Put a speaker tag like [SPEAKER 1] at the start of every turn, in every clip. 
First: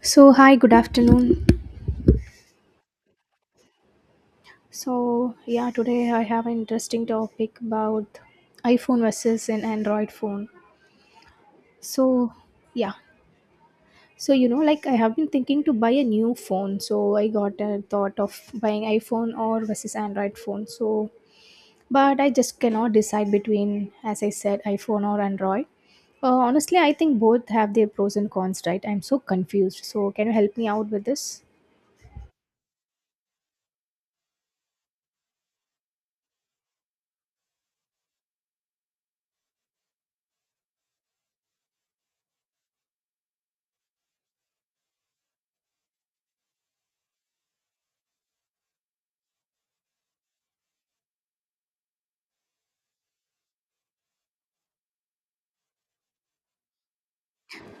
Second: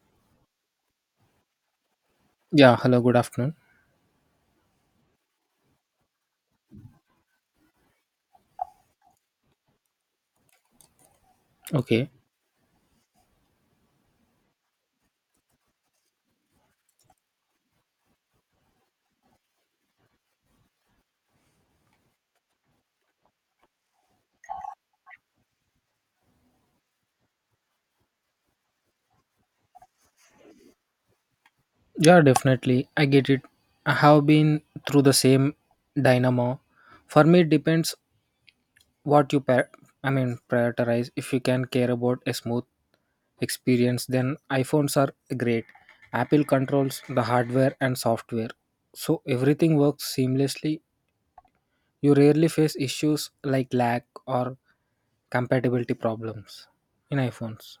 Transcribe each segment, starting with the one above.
[SPEAKER 1] So, hi, good afternoon.
[SPEAKER 2] Yeah, hello, good afternoon.
[SPEAKER 1] Today I have an interesting topic about iPhone versus an Android phone.
[SPEAKER 2] Okay.
[SPEAKER 1] So, yeah. So, you know, like I have been thinking to buy a new phone. So, I got a thought of buying iPhone or versus Android phone. So, but I just cannot decide between, as I said, iPhone or Android. Honestly, I think both have their pros and cons, right? I'm so confused. So, can you help me out with this?
[SPEAKER 2] Yeah, definitely. I get it. I have been through the same dynamo. For me, it depends what you par- prioritize. If you can care about a smooth experience, then iPhones are great. Apple controls the hardware and software. So everything works seamlessly. You rarely face issues like lag or compatibility problems in iPhones.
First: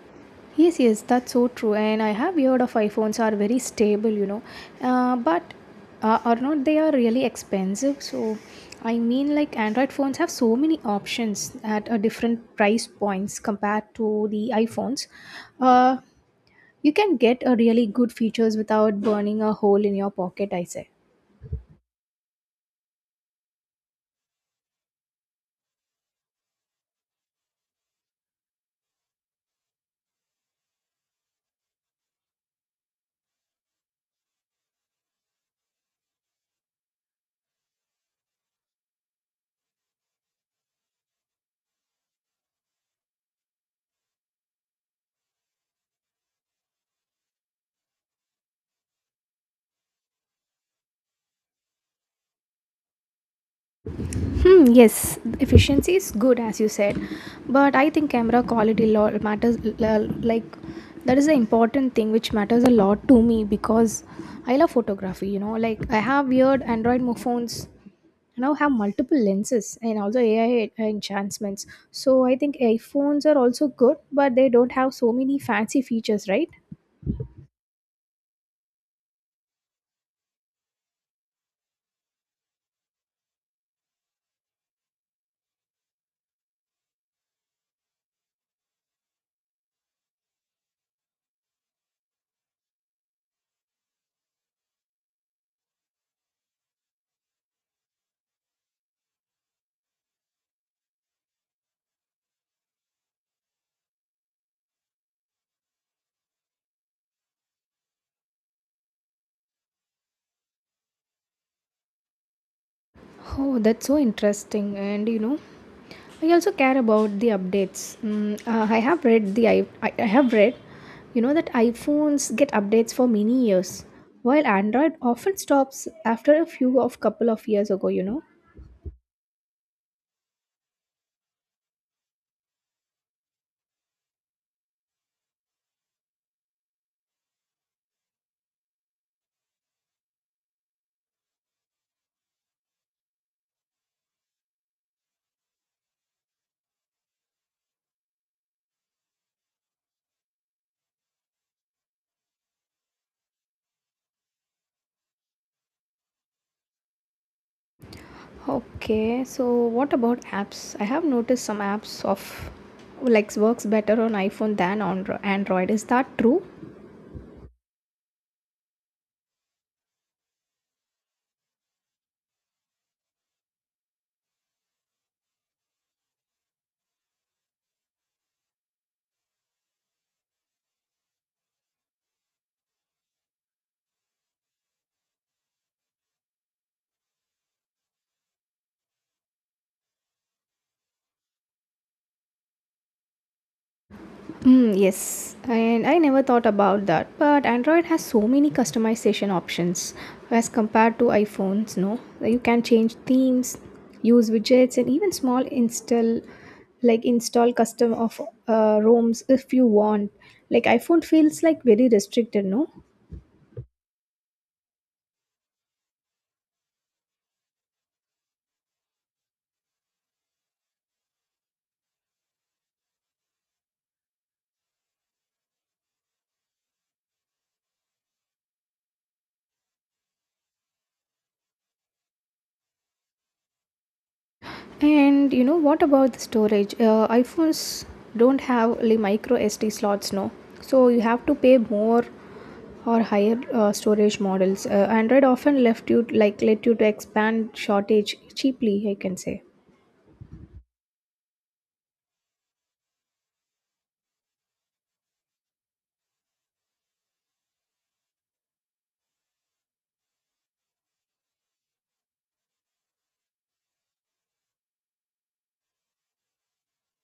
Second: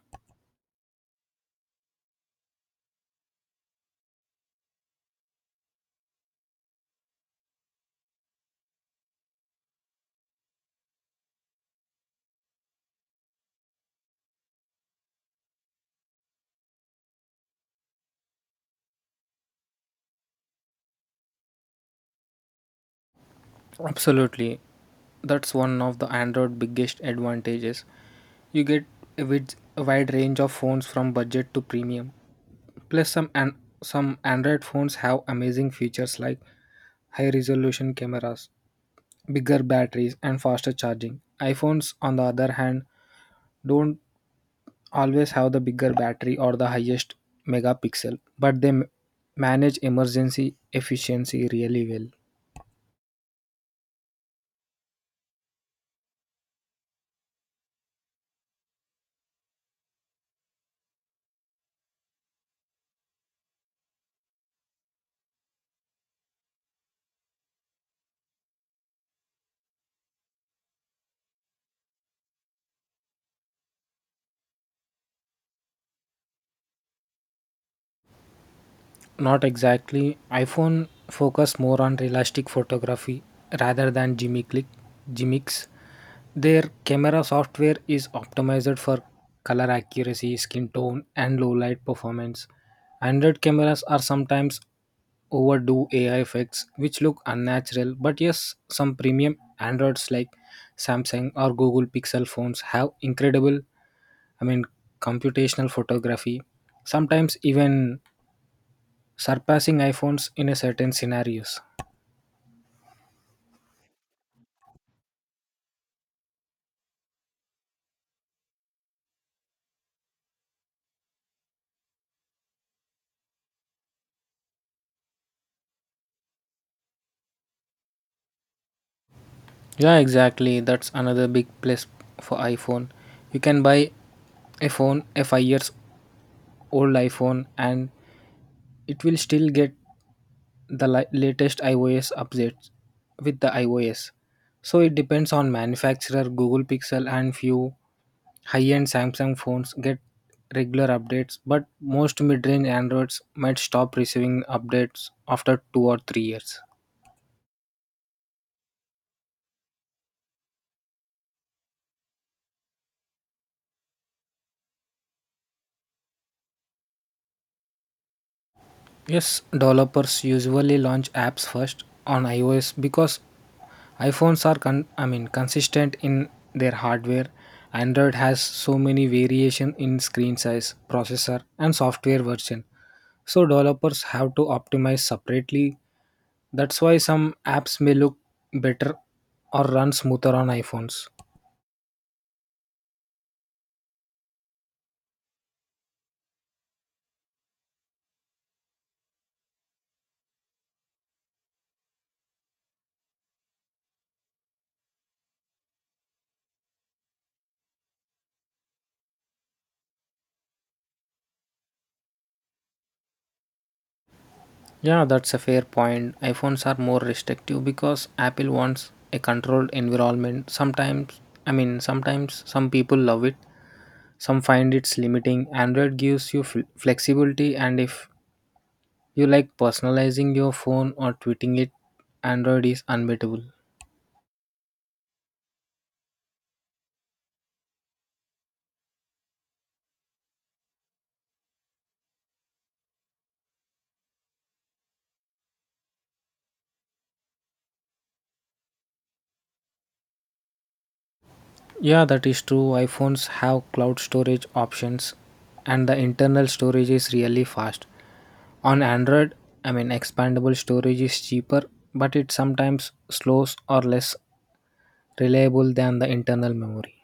[SPEAKER 1] Yes, that's so true. And I have heard of iPhones are very stable, you know, but are not they are really expensive? So, I mean, like Android phones have so many options at a different price points compared to the iPhones. Uh, you can get a really good features without burning a hole in your pocket, I say.
[SPEAKER 2] Absolutely. That's one of the Android biggest advantages. You get a wide range of phones from budget to premium. Plus some Android phones have amazing features like high resolution cameras, bigger batteries and faster charging. iPhones on the other hand don't always have the bigger battery or the highest megapixel, but they manage emergency efficiency really well.
[SPEAKER 1] Hmm, yes, efficiency is good as you said, but I think camera quality lot matters. Like that is the important thing which matters a lot to me because I love photography. You know, like I have weird phones. I now have multiple lenses and also AI enhancements. So I think iPhones are also good, but they don't have so many fancy features, right?
[SPEAKER 2] Not exactly. iPhone focus more on realistic photography rather than gimmicks. Their camera software is optimized for color accuracy, skin tone, and low light performance. Android cameras are sometimes overdo AI effects which look unnatural, but yes, some premium Androids like Samsung or Google Pixel phones have incredible I mean, computational photography, sometimes even surpassing iPhones in a certain scenarios.
[SPEAKER 1] Oh, that's so interesting. And you know, I also care about the updates. I have read the I have read, you know, that iPhones get updates for many years, while Android often stops after a few of couple of years ago, you know.
[SPEAKER 2] Yeah, exactly. That's another big plus for iPhone. You can buy a phone, a 5 years old iPhone and it will still get the latest iOS updates with the iOS. So it depends on manufacturer. Google Pixel and few high-end Samsung phones get regular updates, but most mid-range Androids might stop receiving updates after 2 or 3 years.
[SPEAKER 1] Okay, so what about apps? I have noticed some apps of like works better on iPhone than on Android. Is that true?
[SPEAKER 2] Yes, developers usually launch apps first on iOS because iPhones are consistent in their hardware. Android has so many variation in screen size, processor and software version. So developers have to optimize separately. That's why some apps may look better or run smoother on iPhones.
[SPEAKER 1] Yes, and I never thought about that. But Android has so many customization options as compared to iPhones, no. You can change themes, use widgets, and even small install, like install custom of ROMs if you want. Like iPhone feels like very restricted, no.
[SPEAKER 2] Yeah, that's a fair point. iPhones are more restrictive because Apple wants a controlled environment. Sometimes, some people love it, some find it's limiting. Android gives you flexibility, and if you like personalizing your phone or tweeting it, Android is unbeatable.
[SPEAKER 1] And you know what about the storage? IPhones don't have the micro SD slots, no. So you have to pay more or higher storage models. Android often left you like let you to expand shortage cheaply, I can say.
[SPEAKER 2] Yeah, that is true. iPhones have cloud storage options, and the internal storage is really fast. On Android, expandable storage is cheaper, but it sometimes slows or less reliable than the internal memory.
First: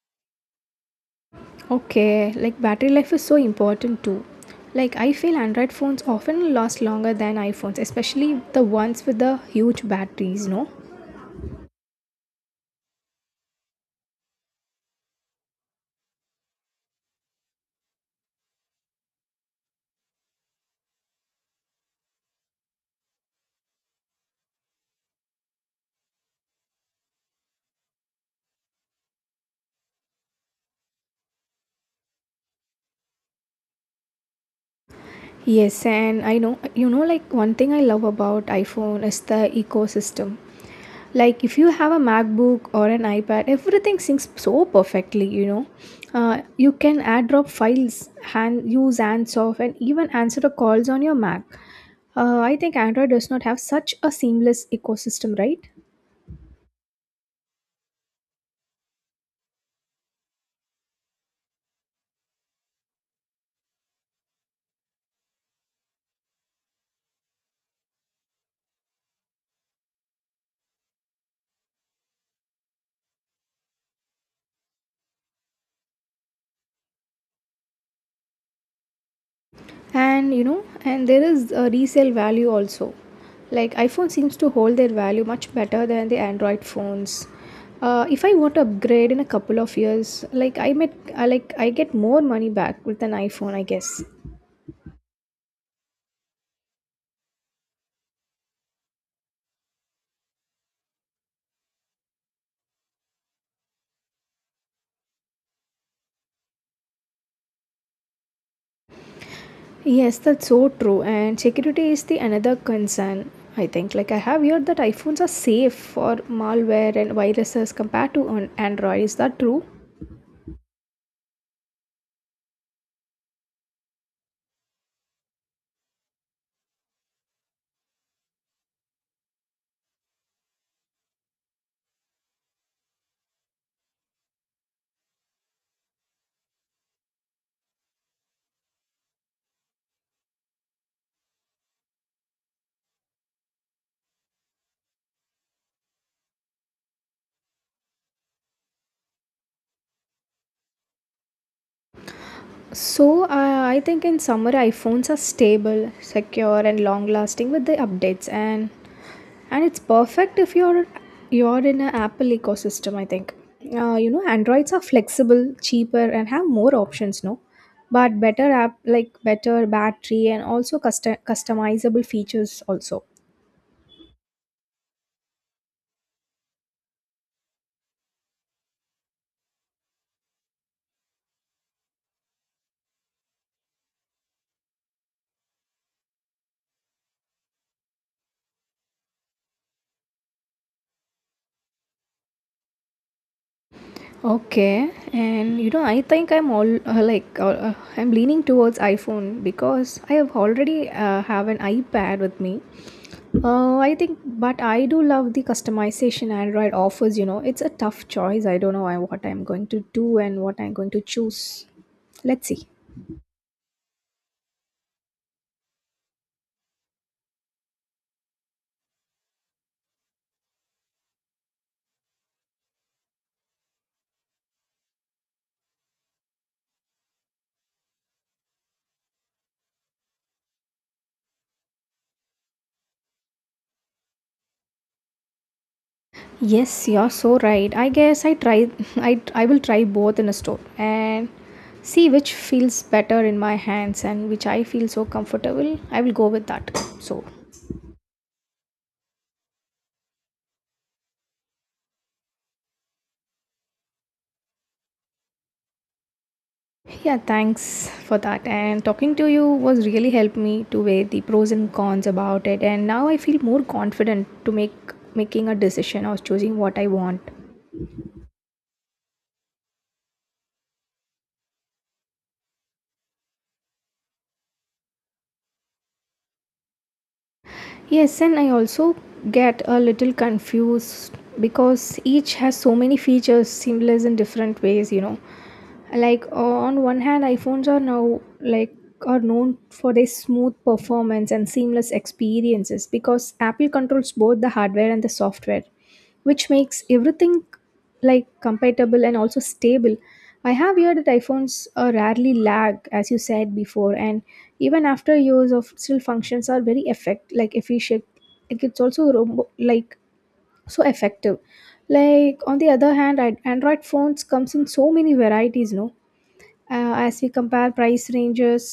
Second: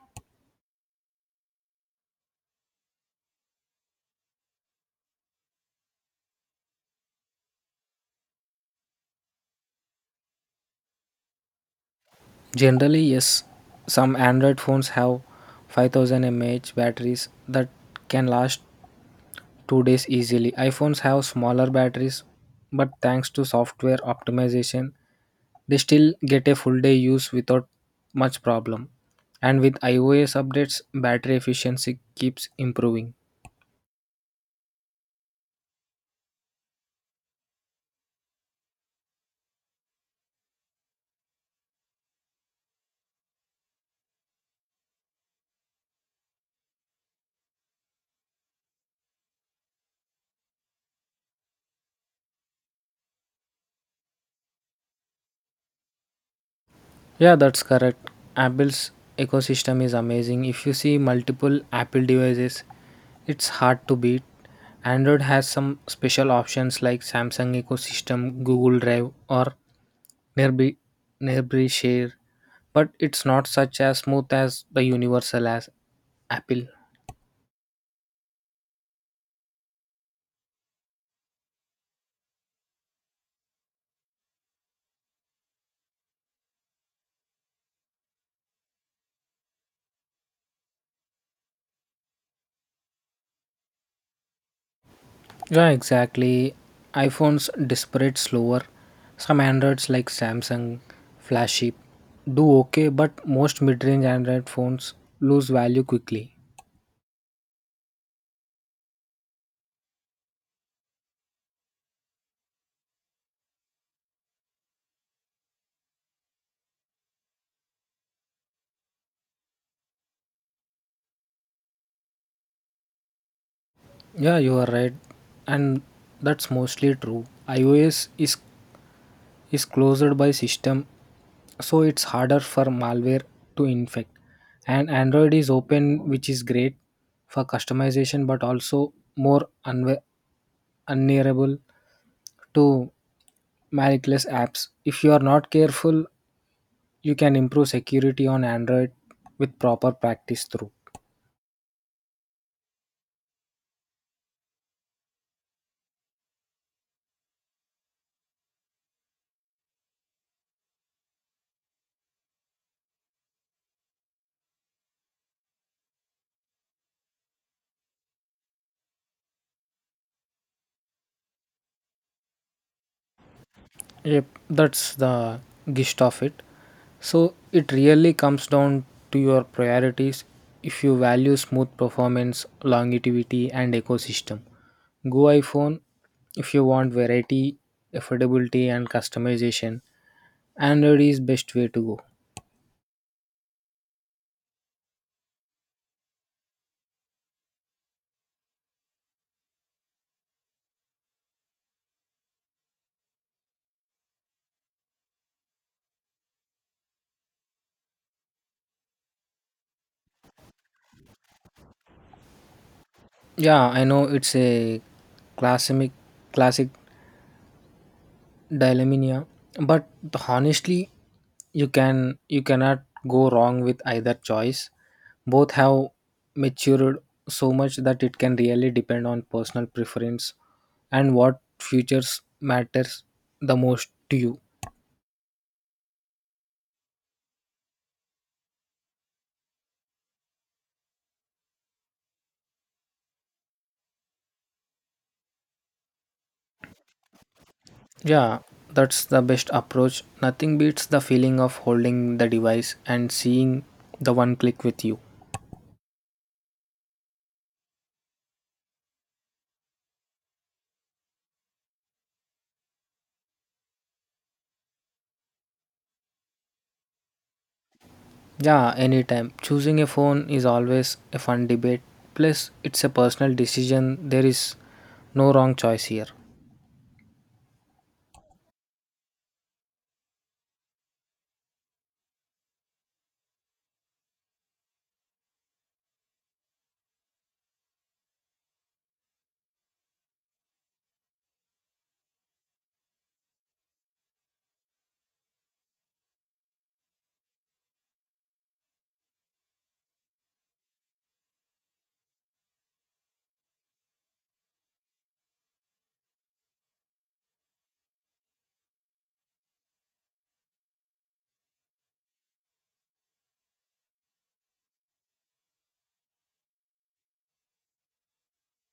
[SPEAKER 1] Okay, like battery life is so important too. Like I feel Android phones often last longer than iPhones, especially the ones with the huge batteries, no?
[SPEAKER 2] Generally, yes, some Android phones have 5,000 mAh batteries that can last 2 days easily. iPhones have smaller batteries, but thanks to software optimization, they still get a full day use without much problem. And with iOS updates, battery efficiency keeps improving.
[SPEAKER 1] Yes, and I know, you know, like one thing I love about iPhone is the ecosystem. Like if you have a MacBook or an iPad, everything syncs so perfectly, you know. You can add drop files, hand, use Ansoff, and even answer the calls on your Mac. I think Android does not have such a seamless ecosystem, right?
[SPEAKER 2] Yeah, that's correct. Apple's ecosystem is amazing. If you see multiple Apple devices, it's hard to beat. Android has some special options like Samsung ecosystem, Google Drive, or Nearby, Nearby Share, but it's not such as smooth as the universal as Apple.
[SPEAKER 1] And you know, and there is a resale value also. Like iPhone seems to hold their value much better than the Android phones. If I want to upgrade in a couple of years, like I met I like I get more money back with an iPhone, I guess.
[SPEAKER 2] Yeah, exactly. iPhones disparate slower. Some Androids like Samsung, Flagship do okay, but most mid-range Android phones lose value quickly.
[SPEAKER 1] Yes, that's so true. And security is the another concern, I think. Like I have heard that iPhones are safe for malware and viruses compared to an Android. Is that true?
[SPEAKER 2] Yeah, you are right, and that's mostly true. iOS is closed by system, so it's harder for malware to infect. And Android is open, which is great for customization, but also more unnearable to malicious apps. If you are not careful, you can improve security on Android with proper practice through.
[SPEAKER 1] So, I think in summer iPhones are stable, secure, and long-lasting with the updates, and it's perfect if you're in an Apple ecosystem. I think, you know, Androids are flexible, cheaper, and have more options, no. But better app like better battery and also custom customizable features also.
[SPEAKER 2] Yep, that's the gist of it. So it really comes down to your priorities. If you value smooth performance, longevity, and ecosystem, go iPhone. If you want variety, affordability, and customization, Android is best way to go.
[SPEAKER 1] Okay, and you know, I think I'm all like I'm leaning towards iPhone because I have already have an iPad with me. I think, but I do love the customization Android offers. You know, it's a tough choice. I don't know what I'm going to do and what I'm going to choose. Let's see.
[SPEAKER 2] Yeah, I know it's a classic classic Dyleminia. But honestly, you cannot go wrong with either choice. Both have matured so much that it can really depend on personal preference and what futures matters the most to you.
[SPEAKER 1] Yes, you're so right. I guess I try. I will try both in a store and see which feels better in my hands and which I feel so comfortable. I will go with that. So.
[SPEAKER 2] Yeah, that's the best approach. Nothing beats the feeling of holding the device and seeing the one click with you.
[SPEAKER 1] Yeah, thanks for that. And talking to you was really helped me to weigh the pros and cons about it. And now I feel more confident to make making a decision or choosing what I want.
[SPEAKER 2] Yeah, anytime. Choosing a phone is always a fun debate. Plus, it's a personal decision. There is no wrong choice here.
[SPEAKER 1] Yes, and I also get a little confused because each has so many features, similar in different ways, you know. Like on one hand iPhones are now like are known for their smooth performance and seamless experiences because Apple controls both the hardware and the software, which makes everything like compatible and also stable. I have heard that iPhones rarely lag as you said before, and even after years of still functions are very effect like efficient. Like it's also like so effective. Like on the other hand Android phones comes in so many varieties, no. As we compare price ranges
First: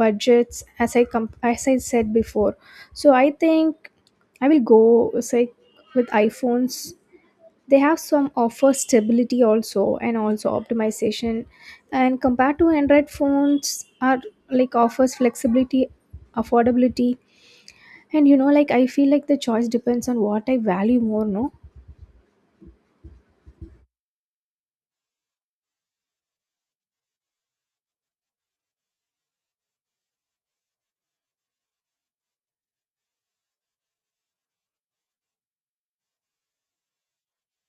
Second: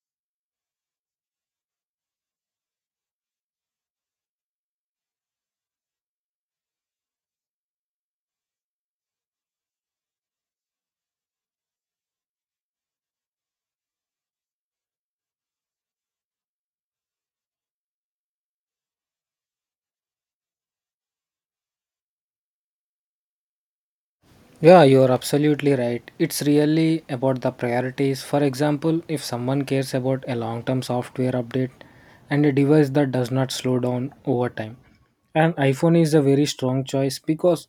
[SPEAKER 1] budgets as as I said before, so I think I will go say with iPhones. They have some offer stability also and also optimization. And compared to Android phones are like offers flexibility, affordability, and you know, like I feel like the choice depends on what I value more, no.
[SPEAKER 2] Yeah, you are absolutely right. It's really about the priorities. For example, if someone cares about a long term software update and a device that does not slow down over time, an iPhone is a very strong choice because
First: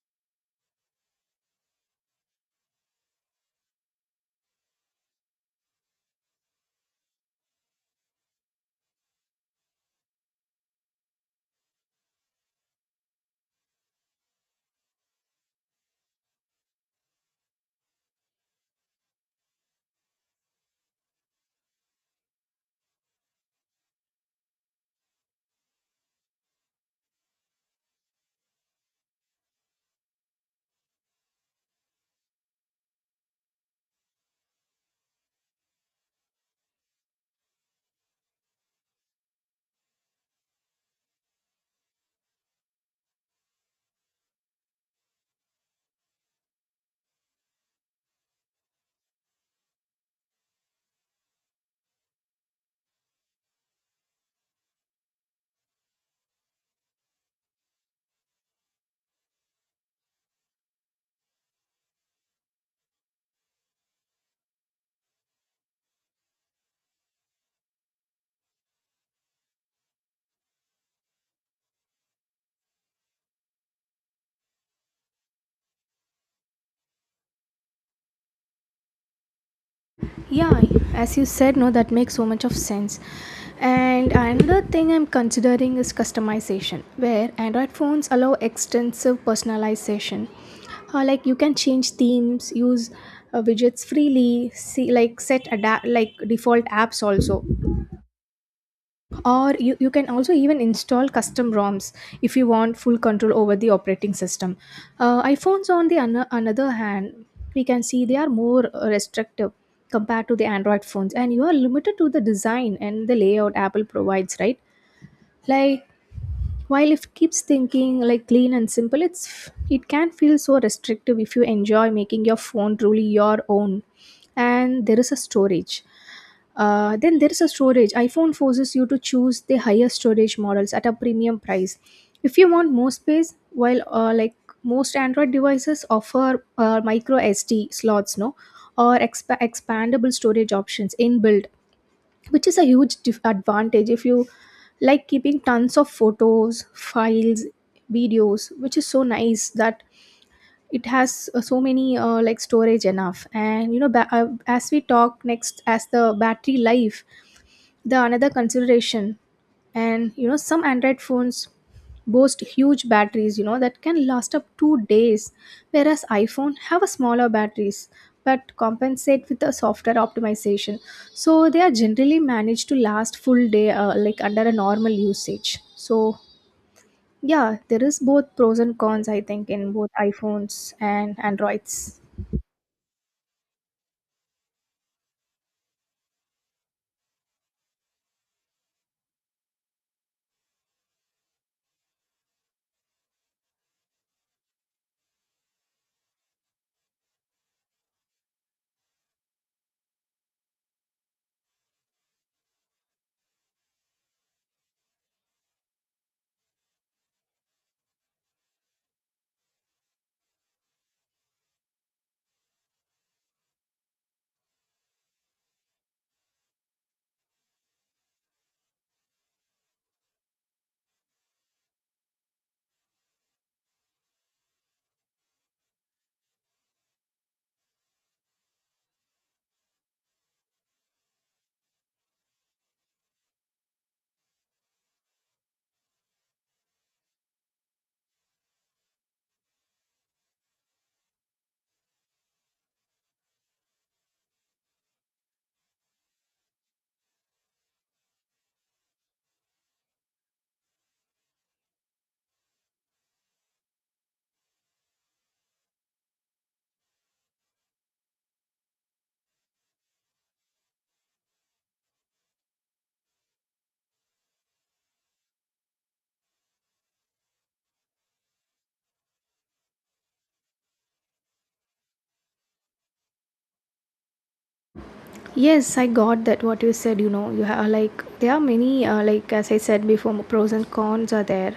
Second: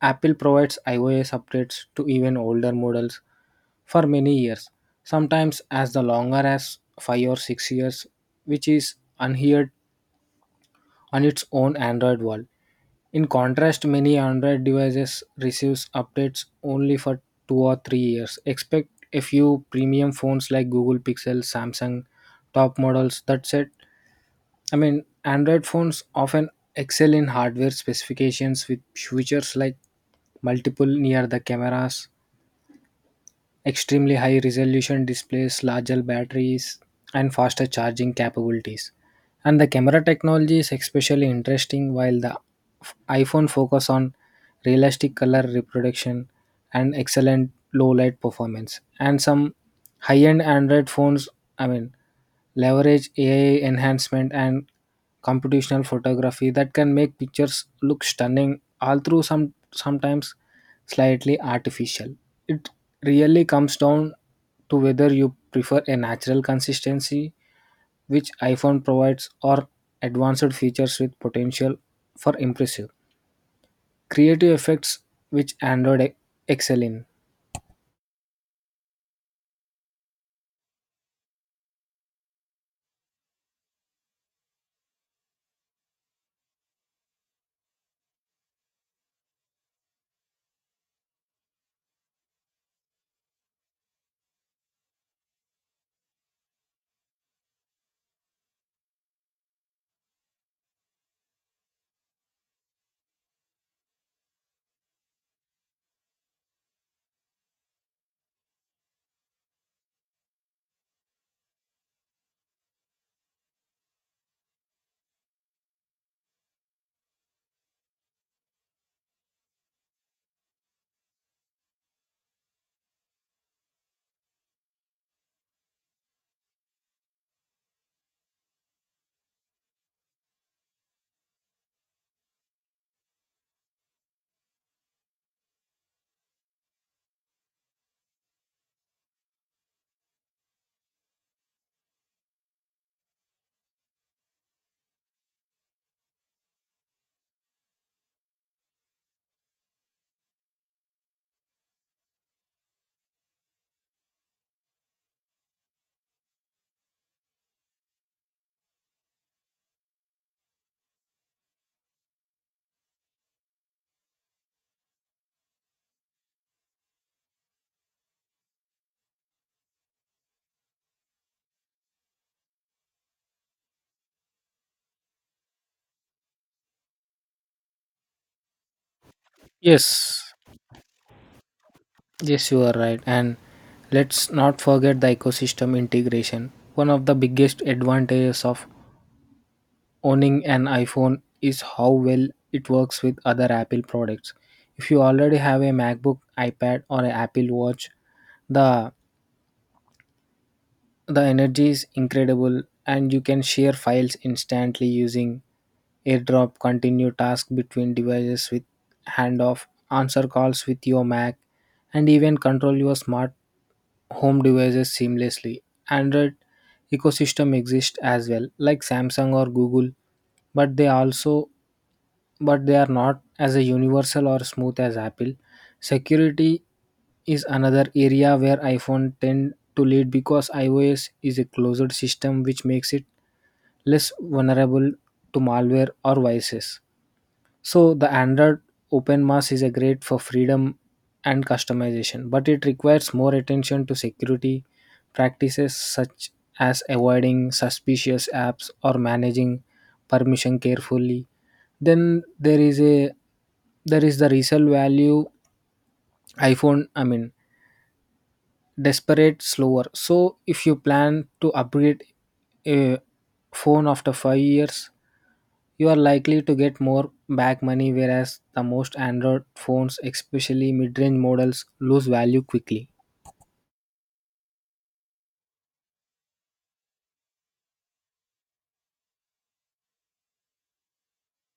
[SPEAKER 2] Apple provides iOS updates to even older models for many years, sometimes as the longer as 5 or 6 years, which is unheard on its own Android world. In contrast, many Android devices receives updates only for 2 or 3 years. Expect a few premium phones like Google Pixel, Samsung top models that said Android phones often excel in hardware specifications with features like multiple near the cameras Extremely high resolution displays, larger batteries, and faster charging capabilities. And the camera technology is especially interesting while the iPhone focus on realistic color reproduction and excellent low light performance. And some high-end Android phones, I mean leverage AI enhancement and computational photography that can make pictures look stunning, although some sometimes slightly artificial. It really comes down to whether you prefer a natural consistency, which iPhone provides, or advanced features with potential for impressive creative effects, which Android excel in.
[SPEAKER 1] Yeah, as you said, no, that makes so much of sense. And another thing I'm considering is customization where Android phones allow extensive personalization. Like you can change themes, use widgets freely, see like set adapt like default apps also. Or you can also even install custom ROMs if you want full control over the operating system. IPhones on the another hand, we can see they are more restrictive compared to the Android phones, and you are limited to the design and the layout Apple provides, right? Like while it keeps thinking like clean and simple, it's it can feel so restrictive if you enjoy making your phone truly your own. And there is a storage. Then there is a storage. iPhone forces you to choose the higher storage models at a premium price if you want more space, while like most Android devices offer micro SD slots, no, or expandable storage options inbuilt, which is a huge advantage if you like keeping tons of photos, files, videos, which is so nice that it has so many like storage enough. And you know, as we talk next, as the battery life, the another consideration. And you know, some Android phones boast huge batteries, you know, that can last up 2 days, whereas iPhone have a smaller batteries but compensate with a software optimization, so they are generally managed to last full day like under a normal usage. So yeah, there is both pros and cons, I think, in both
[SPEAKER 2] Yes,
[SPEAKER 1] iPhones and Androids.
[SPEAKER 2] Yes, you are right. And let's not forget the ecosystem integration. One of the biggest advantages of owning an iPhone is how well it works with other Apple products. If you already have a MacBook, iPad, or an Apple Watch, the the energy is incredible and you can share files instantly using AirDrop, continue tasks between devices with handoff, answer calls with your Mac, and even control your smart home devices seamlessly. Android ecosystem exists as well, like Samsung or Google, but they also but they are not as a universal or smooth as Apple. Security is another area where iPhone tend to lead because iOS is a closed system which makes it less vulnerable to malware or viruses. So the Android OpenMAS is a great for freedom and customization, but it requires more attention to security practices such as avoiding suspicious apps or managing permission carefully. Then there is a there is the resale value iPhone desperate slower so if you plan to upgrade a phone after 5 years you are likely to get more back money whereas the most android phones especially mid-range models lose value quickly.
[SPEAKER 1] Yes, I got that what you said, you know, you have like there are many like as I said before pros and cons are there.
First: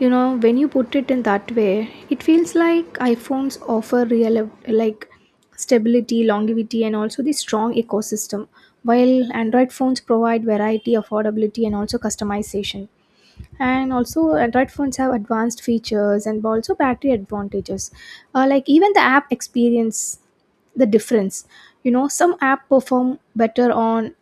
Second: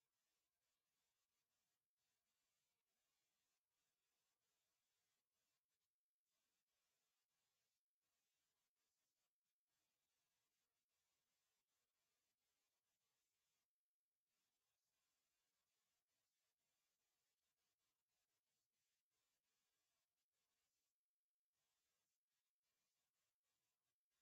[SPEAKER 1] You know, when you put it in that way, it feels like iPhones offer real like stability, longevity and also the strong ecosystem, while Android phones provide variety, affordability and also customization. And also Android phones have advanced features and also battery advantages. Like even the app experience, the difference, you know, some app perform better on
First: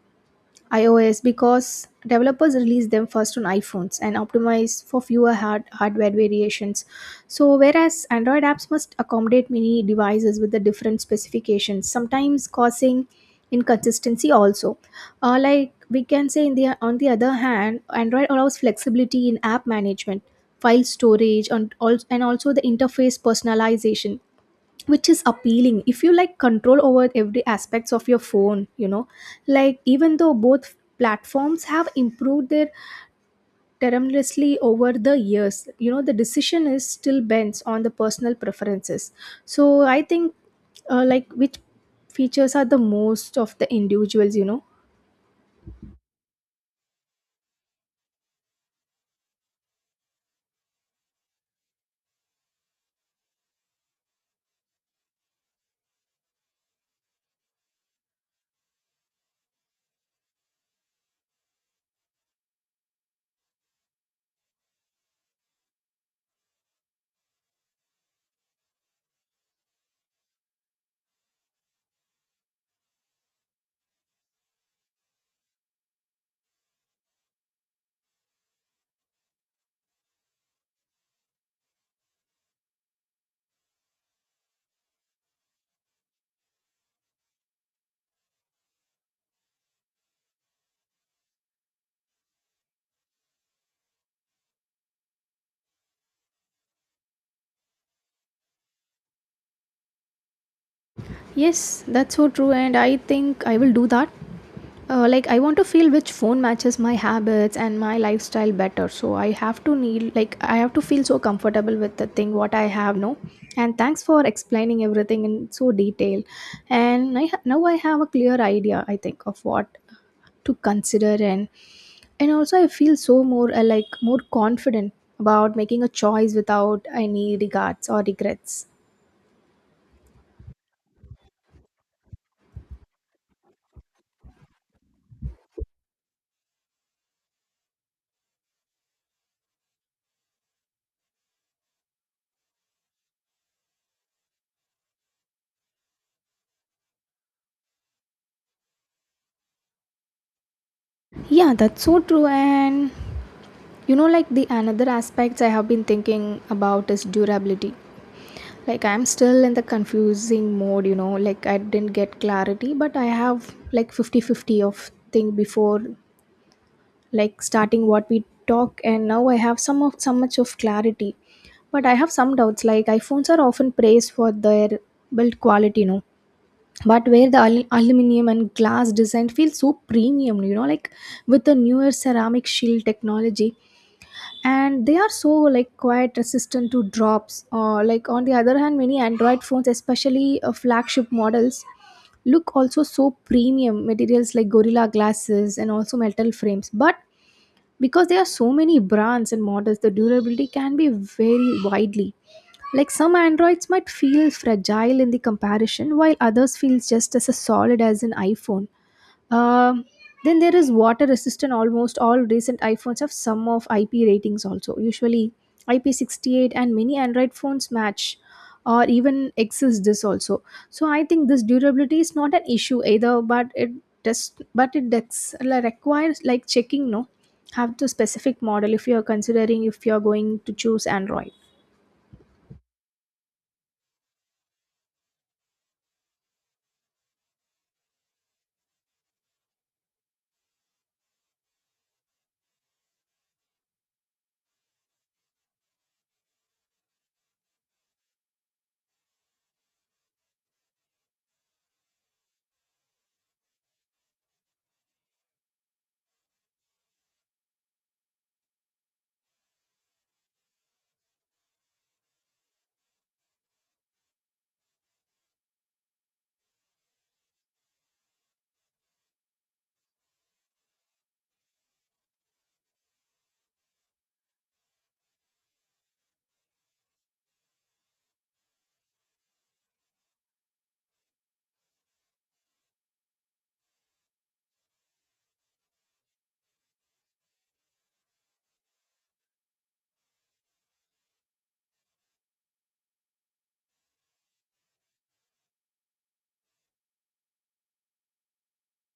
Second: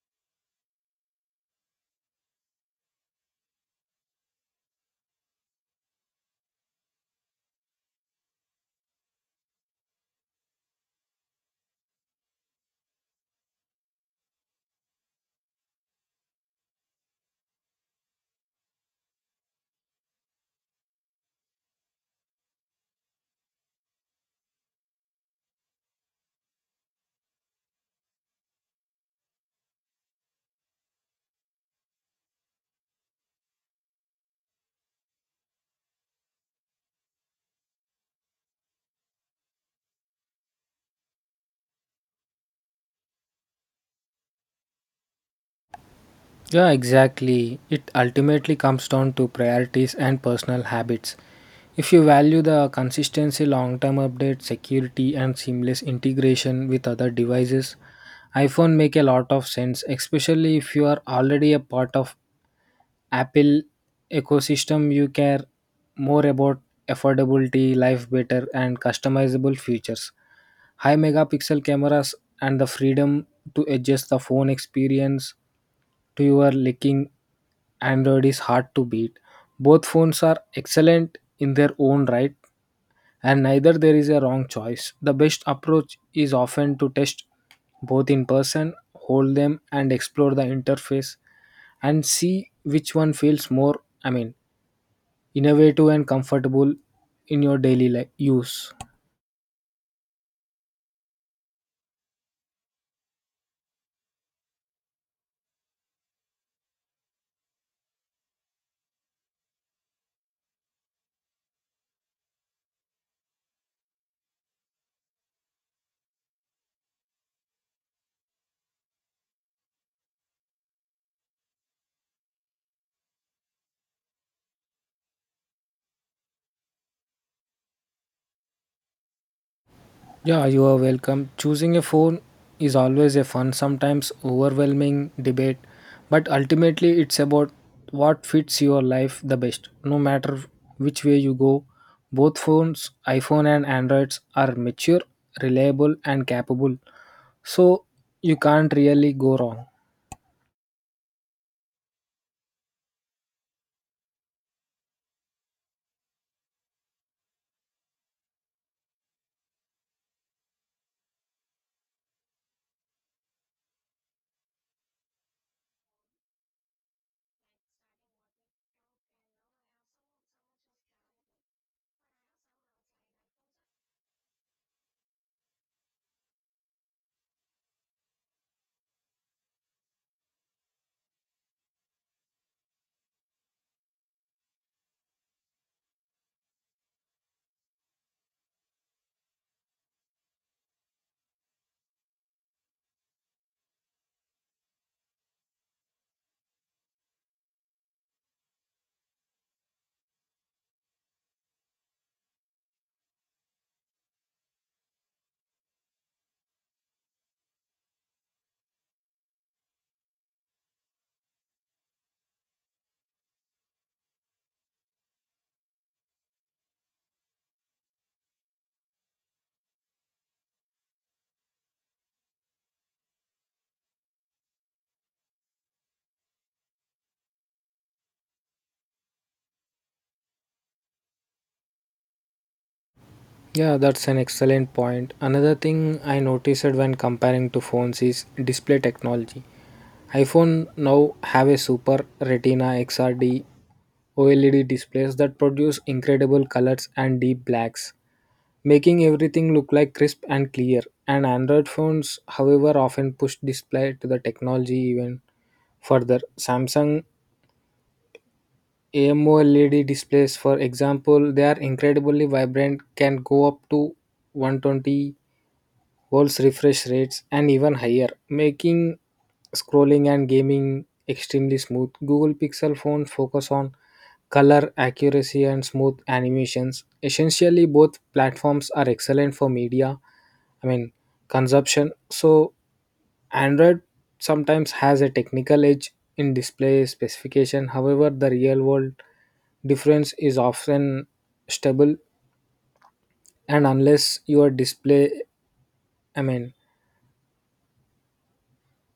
[SPEAKER 1] iOS because developers release them first on iPhones and optimize for fewer hardware variations. So whereas Android apps must accommodate many devices with the different specifications, sometimes causing inconsistency also. Like we can say in the on the other hand Android allows flexibility in app management, file storage, and also the interface personalization, which is appealing if you like control over every aspects of your phone, you know. Like even though both platforms have improved their tremendously over the years, you know, the decision is still bends on the personal preferences. So I think like which features are the most of the individuals, you know.
[SPEAKER 2] Yeah, exactly. It ultimately comes down to priorities and personal habits. If you value the consistency, long term update, security, and seamless integration with other devices, iPhone make a lot of sense, especially if you are already a part of Apple ecosystem, you care more about affordability, life better, and customizable features. High megapixel cameras and the freedom to adjust the phone experience to your licking Android is hard to beat. Both phones are excellent in their own right, and neither there is a wrong choice. The best approach is often to test both in person, hold them, and explore the interface and see which one feels more, innovative and comfortable in your daily use.
[SPEAKER 1] Yes, that's so true, and I think I will do that. Like I want to feel which phone matches my habits and my lifestyle better. So I have to need like I have to feel so comfortable with the thing what I have, no. And thanks for explaining everything in so detail. And now I have a clear idea I think of what to consider, and also I feel so more like more confident about making a choice without any regards or regrets.
[SPEAKER 2] Yeah, you are welcome. Choosing a phone is always a fun, sometimes overwhelming debate, but ultimately it's about what fits your life the best. No matter which way you go, both phones, iPhone and Androids, are mature, reliable, and capable, so you can't really go wrong.
[SPEAKER 1] Yeah, that's so true. And you know, like the another aspects I have been thinking about is durability. Like I'm still in the confusing mode, you know, like I didn't get clarity, but I have like 50-50 of thing before like starting what we talk, and now I have some of some much of clarity. But I have some doubts like iPhones are often praised for their build quality, you know. But where the aluminium and glass design feels so premium, you know, like with the newer ceramic shield technology and they are so like quite resistant to drops, like on the other hand many Android phones, especially flagship models, look also so premium materials like gorilla glasses and also metal frames. But because there are so many brands and models, the durability can be very widely, like some Androids might feel fragile in the comparison, while others feels just as a solid as an iPhone. um, then there is water resistant. Almost all recent iPhones have some of IP ratings also. Usually IP68, and many Android phones match or even exceeds this also. So I think this durability is not an issue either, but it just but it dex, like, requires like checking, no, have to specific model if you're considering, if you're going to choose Android.
[SPEAKER 2] Yeah, that's an excellent point. Another thing I noticed when comparing to phones is display technology. iPhone now have a super retina XRD OLED displays that produce incredible colors and deep blacks, making everything look like crisp and clear. And Android phones, however, often push display to the technology even further. Samsung AMOLED displays, for example, they are incredibly vibrant, can go up to 120 Hz refresh rates and even higher, making scrolling and gaming extremely smooth. Google Pixel phones focus on color accuracy and smooth animations. Essentially, both platforms are excellent for media, I mean, consumption. So, Android sometimes has a technical edge in display specification. However, the real world difference is often stable and unless your display I mean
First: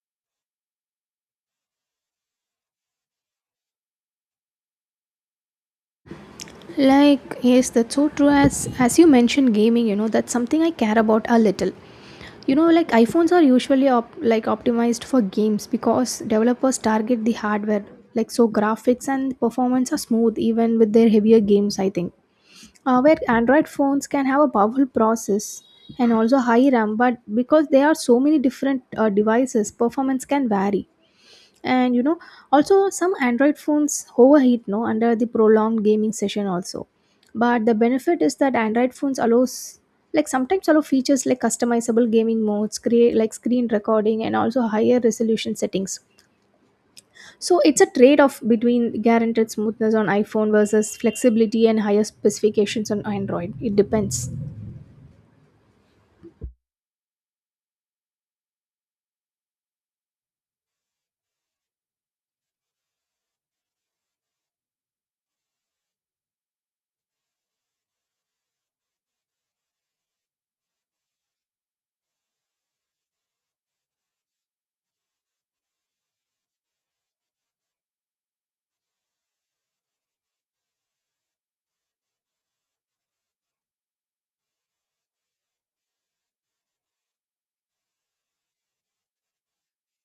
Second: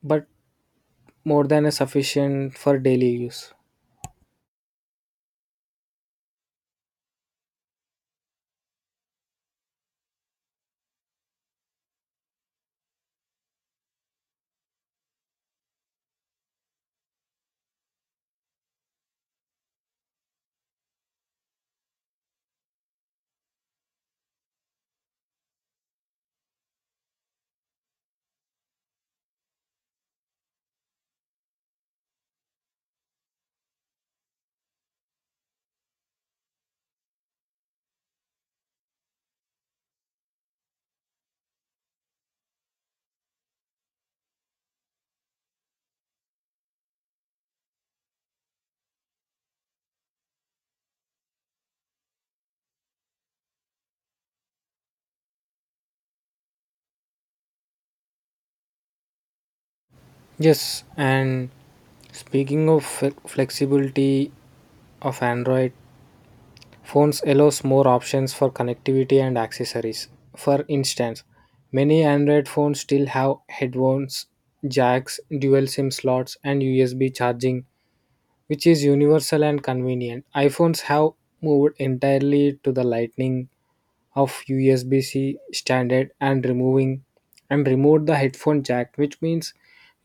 [SPEAKER 2] but more than a sufficient for daily use.
[SPEAKER 1] Like, yes, that's so true. As you mentioned, gaming, you know, that's something I care about a little. You know, like iPhones are usually like optimized for games because developers target the hardware. Like, so graphics and performance are smooth even with their heavier games, I think. Where Android phones can have a powerful process and also high RAM, but because there are so many different devices, performance can vary. And you know, also some Android phones overheat, no, under the prolonged gaming session also. But the benefit is that Android phones allows, like sometimes allow, features like customizable gaming modes, create like screen recording and also higher resolution settings. So it's a trade off between guaranteed smoothness on iPhone versus flexibility and higher specifications on Android. It depends.
[SPEAKER 2] Yes, and speaking of flexibility of Android, phones allows more options for connectivity and accessories. For instance, many Android phones still have headphones, jacks, dual SIM slots, and USB charging, which is universal and convenient. iPhones have moved entirely to the Lightning of USB-C standard and removing and removed the headphone jack, which means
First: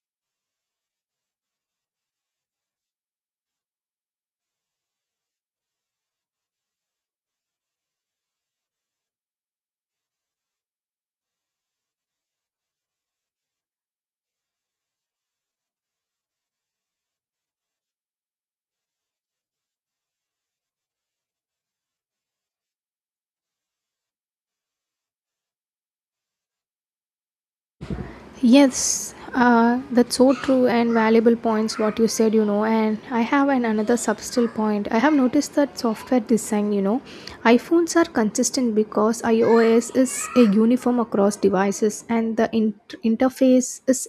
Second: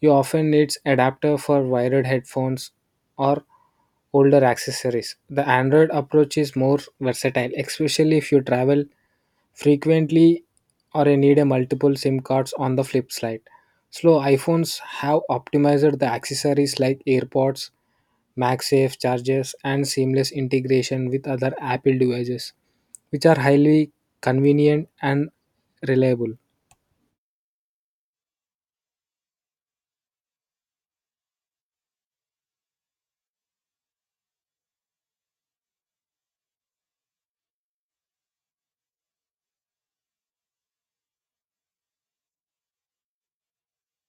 [SPEAKER 2] you often needs adapter for wired headphones or older accessories. The Android approach is more versatile, especially if you travel frequently or you need a multiple SIM cards on the flip side. Slow iPhones have optimized the accessories like AirPods, MagSafe chargers, and seamless integration with other Apple devices which are highly convenient and reliable.
[SPEAKER 1] Yes, that's so true and valuable points what you said, you know. And I have an another subtle point. I have noticed that software design, you know, iPhones are consistent because iOS is a uniform across devices, and the interface is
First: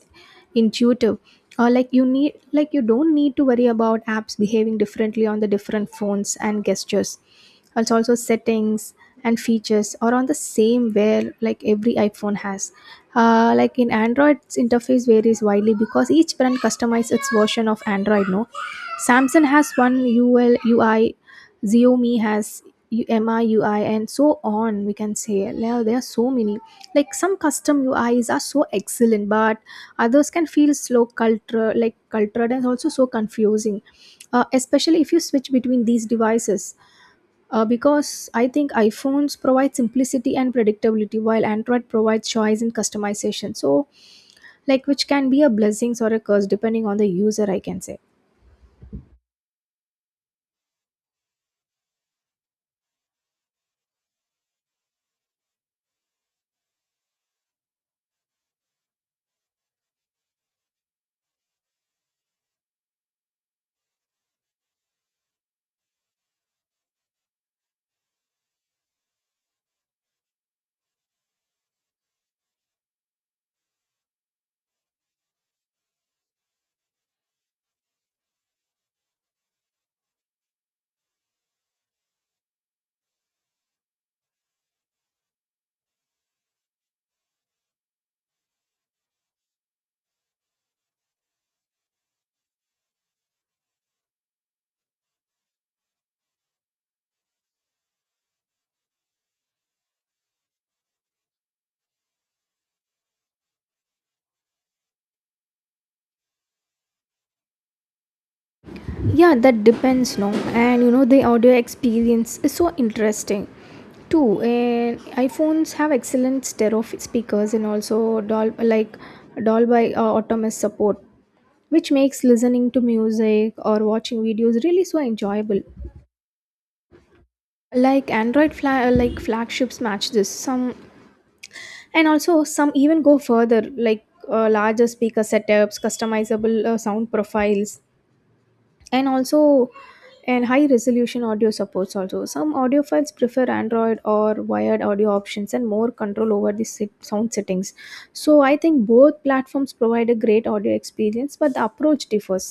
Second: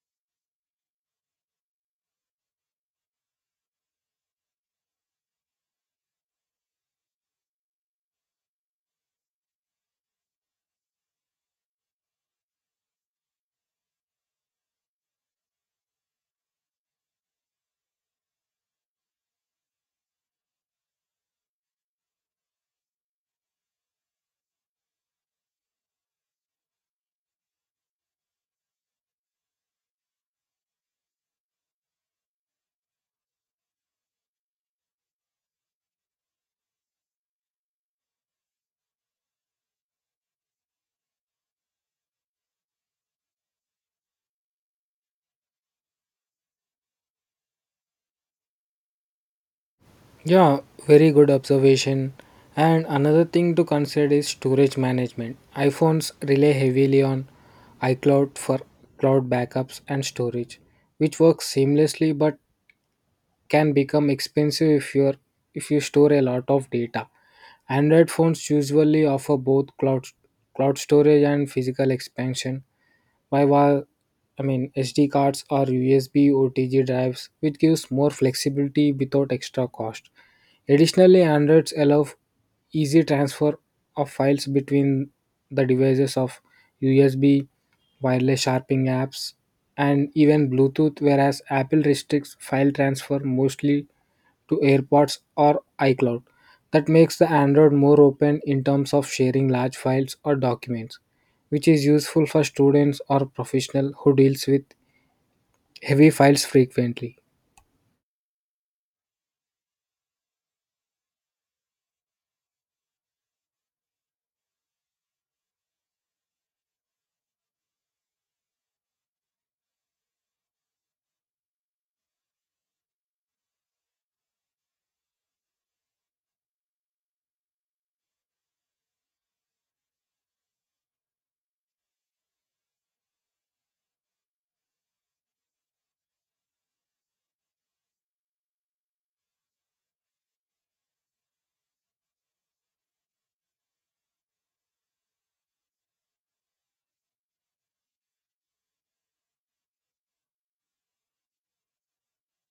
[SPEAKER 1] intuitive. Or like you need, like you don't need to worry about apps behaving differently on the different phones, and gestures also settings and features are on the same where, like every iPhone has. Like in Android's interface varies widely because each brand customizes its version of Android, no. Samsung has one UL UI, Xiaomi has MI UI, and so on. We can say now there are so many. Like some custom UIs are so excellent, but others can feel slow culture, like cultured and also so confusing, especially if you switch between these devices. Because I think iPhones provide simplicity and predictability, while Android provides choice and customization. So, like, which can be a blessing or a curse depending on the user, I can say.
[SPEAKER 2] Yeah, very good observation. And another thing to consider is storage management. iPhones rely heavily on iCloud for cloud backups and storage, which works seamlessly but can become expensive if you store a lot of data. Android phones usually offer both cloud storage and physical expansion, Why while SD cards or USB OTG drives, which gives more flexibility without extra cost. Additionally, Androids allow easy transfer of files between the devices of USB, wireless sharpening apps, and even Bluetooth, whereas Apple restricts file transfer mostly to AirPods or iCloud. That makes the Android more open in terms of sharing large files or documents which is useful for students or professional who deals with heavy files frequently.
[SPEAKER 1] Yeah, that depends, no. And you know, the audio experience is so interesting too. And iPhones have excellent stereo speakers and also Dolby Automus support, which makes listening to music or watching videos really so enjoyable. Like Android flagships match this some, and also some even go further, like larger speaker setups, customizable sound profiles, and also and high resolution audio supports also. Some audiophiles prefer Android or wired audio options and more control over the sound settings. So I think both platforms provide a great audio experience, but the approach differs.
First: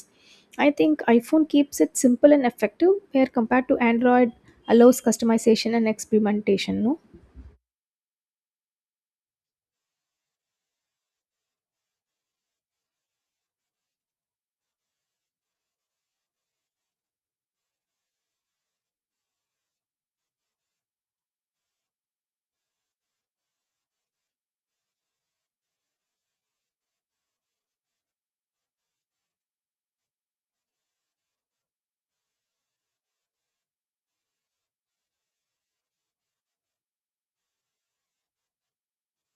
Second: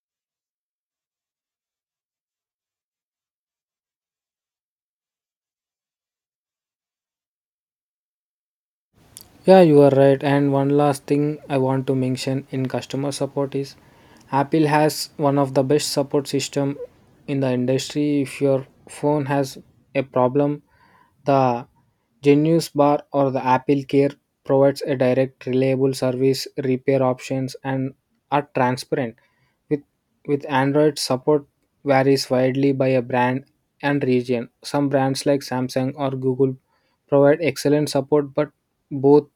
[SPEAKER 1] I think iPhone keeps it simple and effective, where compared to Android allows customization and experimentation, no.
[SPEAKER 2] Yeah, you are right. And one last thing I want to mention in customer support is Apple has one of the best support system in the industry. If your phone has a problem, the Genius Bar or the Apple Care provides a direct, reliable service, repair options, and are transparent. With, with Android, support varies widely by a brand and region. Some brands like Samsung or Google provide excellent support, but both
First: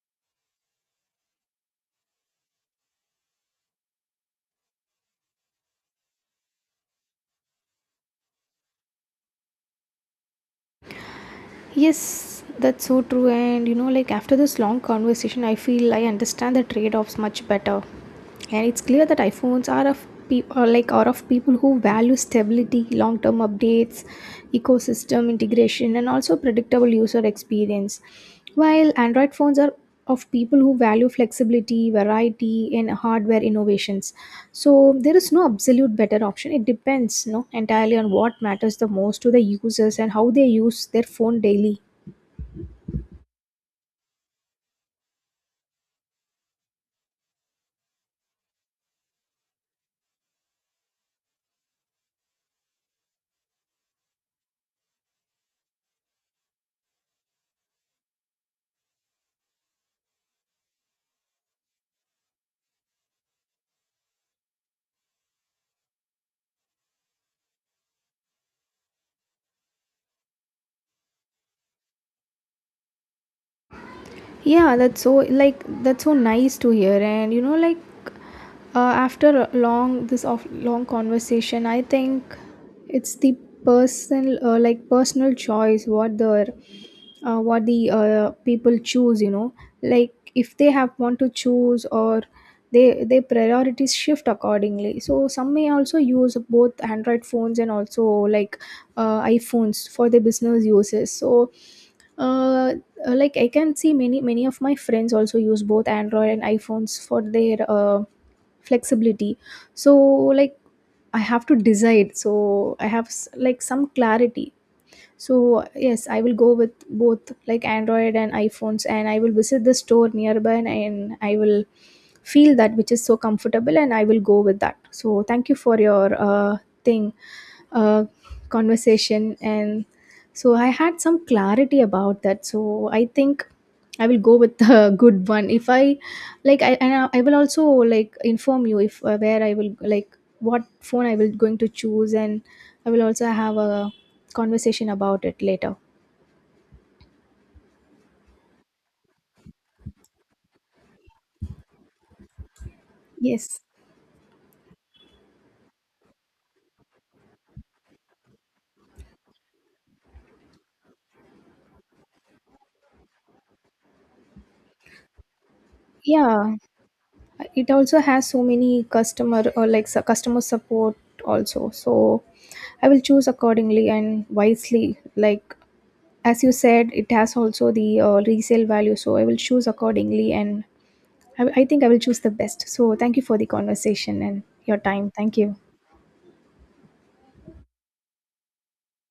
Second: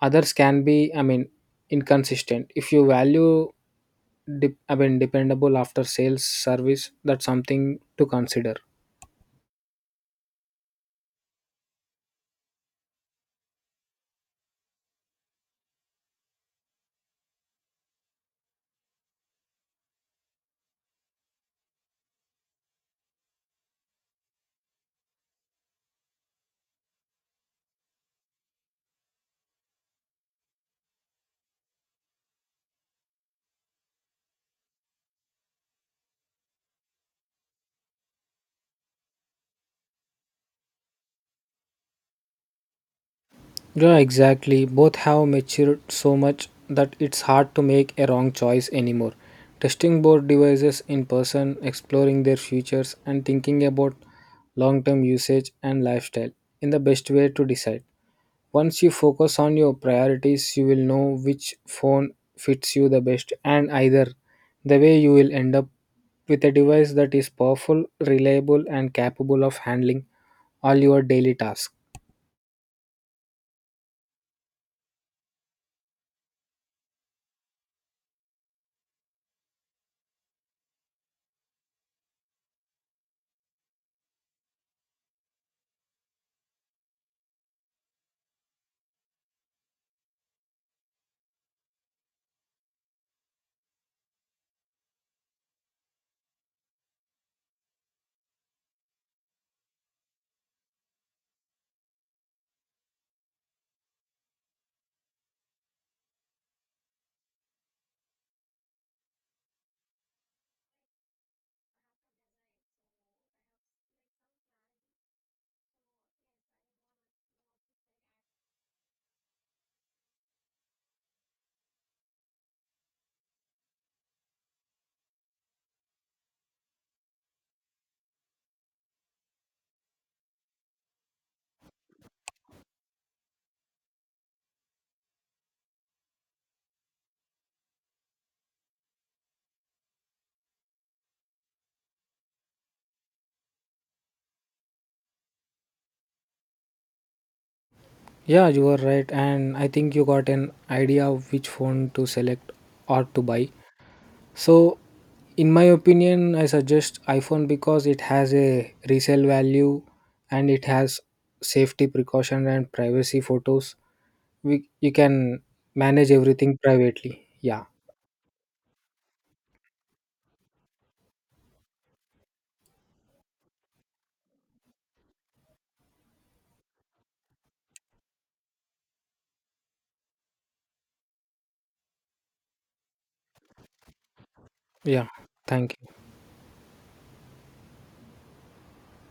[SPEAKER 2] others can be, inconsistent. If you value, dep dependable after sales service, that's something to consider.
[SPEAKER 1] Yes, that's so true. And you know, like after this long conversation, I feel I understand the trade offs much better. And it's clear that iPhones are of pe- or like are of people who value stability, long term updates, ecosystem integration, and also predictable user experience. While Android phones are of people who value flexibility, variety, and hardware innovations. So there is no absolute better option. It depends, you know, entirely on what matters the most to the users and how they use their phone daily.
[SPEAKER 2] Yeah, exactly. Both have matured so much that it's hard to make a wrong choice anymore. Testing both devices in person, exploring their features, and thinking about long term usage and lifestyle in the best way to decide. Once you focus on your priorities, you will know which phone fits you the best, and either the way you will end up with a device that is powerful, reliable, and capable of handling all your daily tasks.
[SPEAKER 1] Yeah, that's so like that's so nice to hear. And you know, like uh, after a long this of long conversation, I think it's the personal personal choice what the people choose, you know. Like if they have want to choose, or they, their priorities shift accordingly, so some may also use both Android phones and also like iPhones for their business uses. So uh, like I can see many many of my friends also use both Android and iPhones for their flexibility. So like I have to decide, so I have some clarity. So yes, I will go with both, like Android and iPhones, and I will visit the store nearby, and I will feel that which is so comfortable and I will go with that. So thank you for your thing, uh, conversation. And so I had some clarity about that. So I think I will go with the good one. If I, like I and I will also like inform you, if where I will like what phone I will going to choose. And I will also have a conversation about it later.
[SPEAKER 2] Yeah, you are right, and I think you got an idea of which phone to select or to buy.
[SPEAKER 1] Yes.
[SPEAKER 2] So, in my opinion, I suggest iPhone because it has a resale value and it has safety precaution and privacy photos. We, you can manage
[SPEAKER 1] Yeah.
[SPEAKER 2] everything privately. Yeah,
[SPEAKER 1] It also has so many customer, or like customer support also. So I will choose accordingly and wisely. Like as you said, it has also the resale value. So I will choose accordingly, and I think I will choose the best. So thank you for the conversation and your
[SPEAKER 2] yeah.
[SPEAKER 1] time. Thank you.
[SPEAKER 2] Thank you.